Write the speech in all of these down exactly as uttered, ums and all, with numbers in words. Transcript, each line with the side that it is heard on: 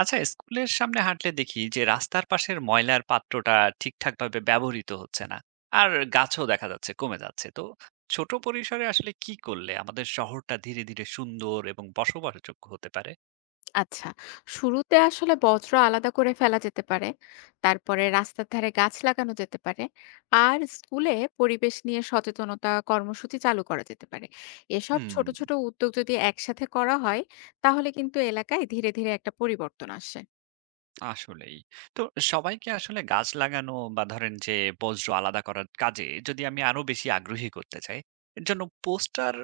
right: আচ্ছা, স্কুলের সামনে হাঁটলে দেখি যে রাস্তার পাশের ময়লার পাত্রটা ঠিকঠাক ভাবে ব্যবহৃত হচ্ছে না। আর গাছও দেখা যাচ্ছে কমে যাচ্ছে। তো ছোট পরিসরে আসলে কি করলে আমাদের শহরটা ধীরে ধীরে সুন্দর এবং বসবাসযোগ্য হতে পারে?
left: আচ্ছা, শুরুতে আসলে বজ্র আলাদা করে ফেলা যেতে পারে। তারপরে রাস্তার ধারে গাছ লাগানো যেতে পারে। আর স্কুলে পরিবেশ নিয়ে সচেতনতা কর্মসূচি চালু করা যেতে পারে। এসব
right: হুম।
left: ছোট, ছোট উদ্যোগ যদি একসাথে করা হয়, তাহলে কিন্তু এলাকায় ধীরে, ধীরে একটা পরিবর্তন আসে।
right: আসলেই। তো সবাইকে আসলে গাছ লাগানো বা ধরেন যে বজ্র আলাদা করার কাজে যদি আমি আরো বেশি আগ্রহী করতে চাই, এর জন্য পোস্টার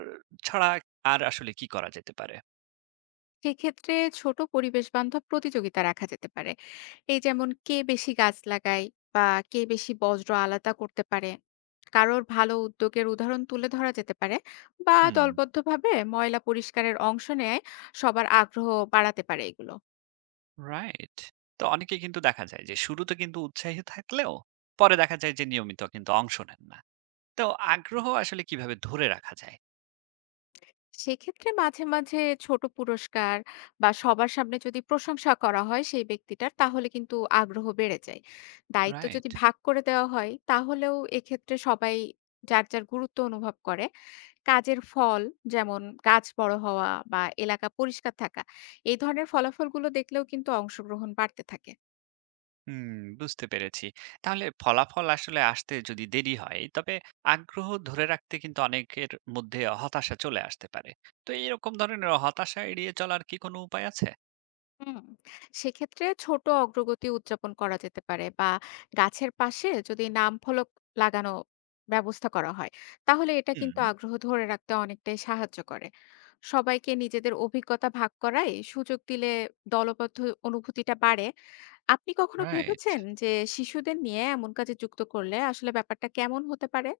right: ছাড়া আর আসলে কি করা যেতে পারে?
left: সেক্ষেত্রে ছোট পরিবেশবান্ধব প্রতিযোগিতা রাখা যেতে পারে। এই যেমন কে বেশি গাছ লাগায় বা কে বেশি বজ্র আলাদা করতে পারে। কারোর ভালো উদ্যোগের উদাহরণ তুলে ধরা যেতে পারে বা
right: হুম।
left: দলবদ্ধভাবে ময়লা পরিষ্কারের অংশ নেয়। সবার আগ্রহ বাড়াতে পারে এগুলো।
right: রাইট। তো অনেকে কিন্তু দেখা যায় যে শুরুতে কিন্তু উৎসাহী থাকলেও পরে দেখা যায় যে নিয়মিত কিন্তু অংশ নেন না। তো আগ্রহ আসলে কিভাবে ধরে রাখা যায়?
left: সেক্ষেত্রে মাঝে মাঝে ছোট পুরস্কার বা সবার সামনে যদি প্রশংসা করা হয় সেই ব্যক্তিটার, তাহলে কিন্তু আগ্রহ বেড়ে যায়। দায়িত্ব
right: রাইট।
left: যদি ভাগ করে দেওয়া হয় তাহলেও এক্ষেত্রে সবাই যার যার গুরুত্ব অনুভব করে। কাজের ফল, যেমন গাছ বড় হওয়া বা এলাকা পরিষ্কার থাকা, এই ধরনের ফলাফলগুলো দেখলেও কিন্তু অংশগ্রহণ বাড়তে থাকে।
right: হুম, বুঝতে পেরেছি। তাহলে ফলাফল আসলে আসতে যদি দেরি হয় তবে আগ্রহ ধরে রাখতে কিন্তু অনেকের মধ্যে হতাশা চলে আসতে পারে। তো এরকম ধরনের হতাশা এড়িয়ে চলার কি কোনো উপায় আছে?
left: হুম, সেক্ষেত্রে ছোট অগ্রগতি উদযাপন করা যেতে পারে বা গাছের পাশে যদি নাম ফলক লাগানো ব্যবস্থা করা হয়, তাহলে এটা
right: হুম।
left: কিন্তু আগ্রহ ধরে রাখতে অনেকটাই সাহায্য করে। সবাইকে নিজেদের অভিজ্ঞতা ভাগ করায় সুযোগ দিলে দলবদ্ধ অনুভূতিটা বাড়ে। আপনি কখনো
right: রাইট।
left: ভেবেছেন যে শিশুদের নিয়ে এমন কাজে যুক্ত করলে আসলে ব্যাপারটা কেমন হতে পারে?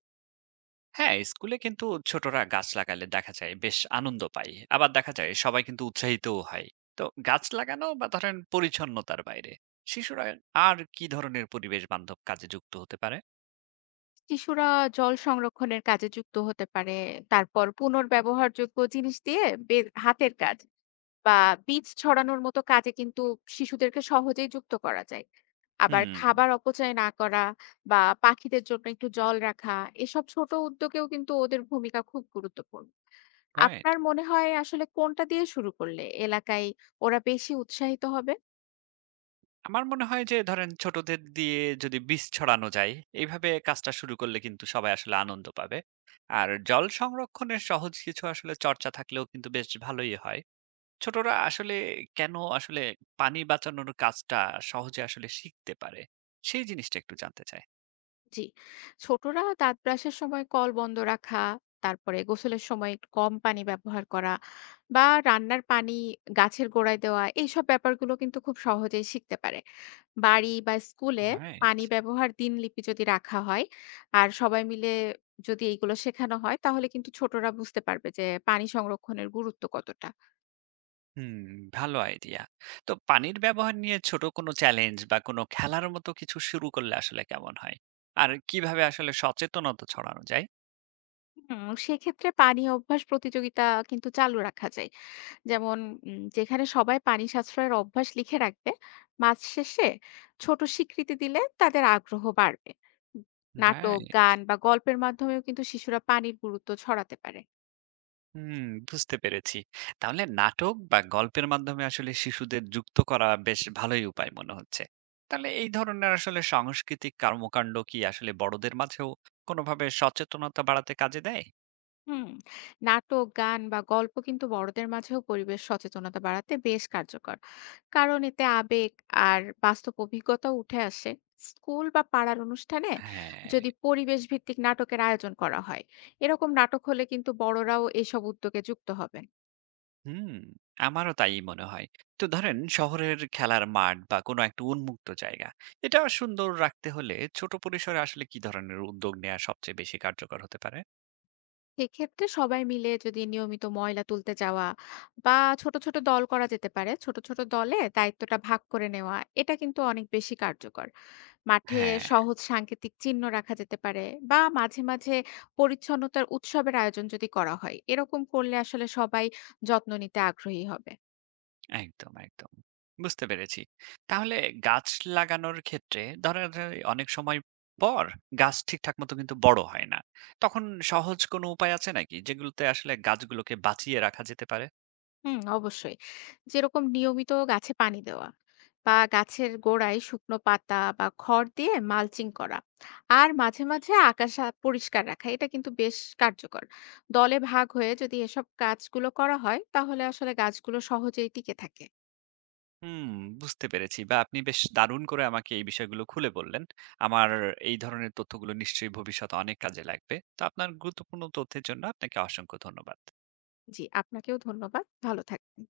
right: হ্যাঁ, স্কুলে কিন্তু ছোটরা গাছ লাগালে দেখা যায় বেশ আনন্দ পায়। আবার দেখা যায় সবাই কিন্তু উৎসাহিতও হয়। তো গাছ লাগানো বা ধরেন পরিচ্ছন্নতার বাইরে শিশুরা আর কি ধরনের পরিবেশ বান্ধব কাজে যুক্ত হতে পারে?
left: শিশুরা জল সংরক্ষণের কাজে যুক্ত হতে পারে। তারপর পুনর্ব্যবহারযোগ্য জিনিস দিয়ে বে- হাতের কাজ বা বীজ ছড়ানোর মতো কাজে কিন্তু শিশুদেরকে সহজেই যুক্ত করা যায়। আবার
right: হুম।
left: খাবার অপচয় না করা বা পাখিদের জন্য একটু জল রাখা, এসব ছোট উদ্যোগেও কিন্তু ওদের ভূমিকা খুব গুরুত্বপূর্ণ।
right: রাইট।
left: আপনার মনে হয় আসলে কোনটা দিয়ে শুরু করলে এলাকায় ওরা বেশি উৎসাহিত হবে?
right: আমার মনে হয় যে ধরেন ছোটদের দিয়ে যদি বীজ ছড়ানো যায়, এইভাবে কাজটা শুরু করলে কিন্তু সবাই আসলে আনন্দ পাবে। আর জল সংরক্ষণের সহজ কিছু আসলে চর্চা থাকলেও কিন্তু বেশ ভালোই হয়। ছোটরা আসলে কেন আসলে পানি বাঁচানোর কাজটা সহজে আসলে শিখতে পারে, সেই জিনিসটা একটু জানতে চাই।
left: জি, ছোটরা দাঁত ব্রাশের সময় কল বন্ধ রাখা, তারপরে গোসলের সময় একটু কম পানি ব্যবহার করা বা রান্নার পানি গাছের গোড়ায় দেওয়া, এইসব ব্যাপারগুলো কিন্তু খুব সহজেই শিখতে পারে। বাড়ি বা স্কুলে
right: রাইট।
left: পানি ব্যবহার দিনলিপি যদি রাখা হয় আর সবাই মিলে যদি এইগুলো শেখানো হয়, তাহলে কিন্তু ছোটরা বুঝতে পারবে যে পানি সংরক্ষণের গুরুত্ব কতটা।
right: হুম, ভালো আইডিয়া। তো পানির ব্যবহার নিয়ে ছোট কোনো চ্যালেঞ্জ বা কোনো খেলার মতো কিছু শুরু করলে আসলে কেমন হয়? আর কিভাবে আসলে সচেতনতা ছড়ানো
left: হুম, সেক্ষেত্রে পানি অভ্যাস প্রতিযোগিতা কিন্তু চালু রাখা যায়। যেমন, উম, যেখানে সবাই পানি সাশ্রয়ের অভ্যাস লিখে রাখবে। মাস শেষে ছোট স্বীকৃতি দিলে তাদের আগ্রহ বাড়বে। উম, নাটক
right: যায়?
left: গান বা গল্পের মাধ্যমেও কিন্তু শিশুরা পানির গুরুত্ব ছড়াতে পারে।
right: হুম, বুঝতে পেরেছি। তাহলে নাটক বা গল্পের মাধ্যমে আসলে শিশুদের যুক্ত করা বেশ ভালোই উপায় মনে হচ্ছে। তাহলে এই ধরনের আসলে সাংস্কৃতিক কর্মকাণ্ড কি আসলে বড়দের মাঝেও কোনোভাবে সচেতনতা বাড়াতে কাজে দেয়?
left: হুম, নাটক গান বা গল্প কিন্তু বড়দের মাঝেও পরিবেশ সচেতনতা বাড়াতে বেশ কার্যকর, কারণ এতে আবেগ আর বাস্তব অভিজ্ঞতা উঠে আসে। স্কুল বা পাড়ার অনুষ্ঠানে
right: হ্যাঁ।
left: যদি পরিবেশ ভিত্তিক নাটকের আয়োজন করা হয়, এরকম নাটক হলে কিন্তু বড়রাও এইসব উদ্যোগে যুক্ত হবেন।
right: হুম, আমারও তাই মনে হয়। তো ধরেন শহরের খেলার মাঠ বা কোনো একটা উন্মুক্ত জায়গা, এটা সুন্দর রাখতে হলে ছোট পরিসরে আসলে কি ধরনের উদ্যোগ নেওয়া সবচেয়ে বেশি কার্যকর হতে পারে?
left: সেক্ষেত্রে সবাই মিলে যদি নিয়মিত ময়লা তুলতে যাওয়া বা ছোট ছোট দল করা যেতে পারে। ছোট ছোট দলে দায়িত্বটা ভাগ করে নেওয়া, এটা কিন্তু অনেক বেশি কার্যকর। মাঠে
right: হ্যাঁ।
left: সহজ সাংকেতিক চিহ্ন রাখা যেতে পারে বা মাঝে মাঝে পরিচ্ছন্নতার উৎসবের আয়োজন যদি করা হয়, এরকম করলে আসলে সবাই যত্ন নিতে আগ্রহী হবে।
right: একদম, একদম। বুঝতে পেরেছি। তাহলে গাছ লাগানোর ক্ষেত্রে ধরা যায় অনেক সময় পর গাছ ঠিকঠাক মতো কিন্তু বড় হয় না। তখন সহজ কোনো উপায় আছে নাকি, যেগুলোতে আসলে গাছগুলোকে বাঁচিয়ে রাখা যেতে পারে?
left: হুম, অবশ্যই। যেরকম নিয়মিত গাছে পানি দেওয়া বা গাছের গোড়ায় শুকনো পাতা বা খড় দিয়ে মালচিং করা আর মাঝে, মাঝে আকাশ আ পরিষ্কার রাখা। এটা কিন্তু বেশ কার্যকর। দলে ভাগ হয়ে যদি এসব কাজগুলো করা হয়, তাহলে আসলে গাছগুলো সহজেই টিকে থাকে।
right: হুম, বুঝতে পেরেছি। বা আপনি বেশ দারুণ করে আমাকে এই বিষয়গুলো খুলে বললেন। আমার এই ধরনের তথ্যগুলো নিশ্চয়ই ভবিষ্যতে অনেক কাজে লাগবে। তো আপনার গুরুত্বপূর্ণ তথ্যের জন্য আপনাকে অসংখ্য ধন্যবাদ।
left: জি, আপনাকেও ধন্যবাদ। ভালো থাকবেন।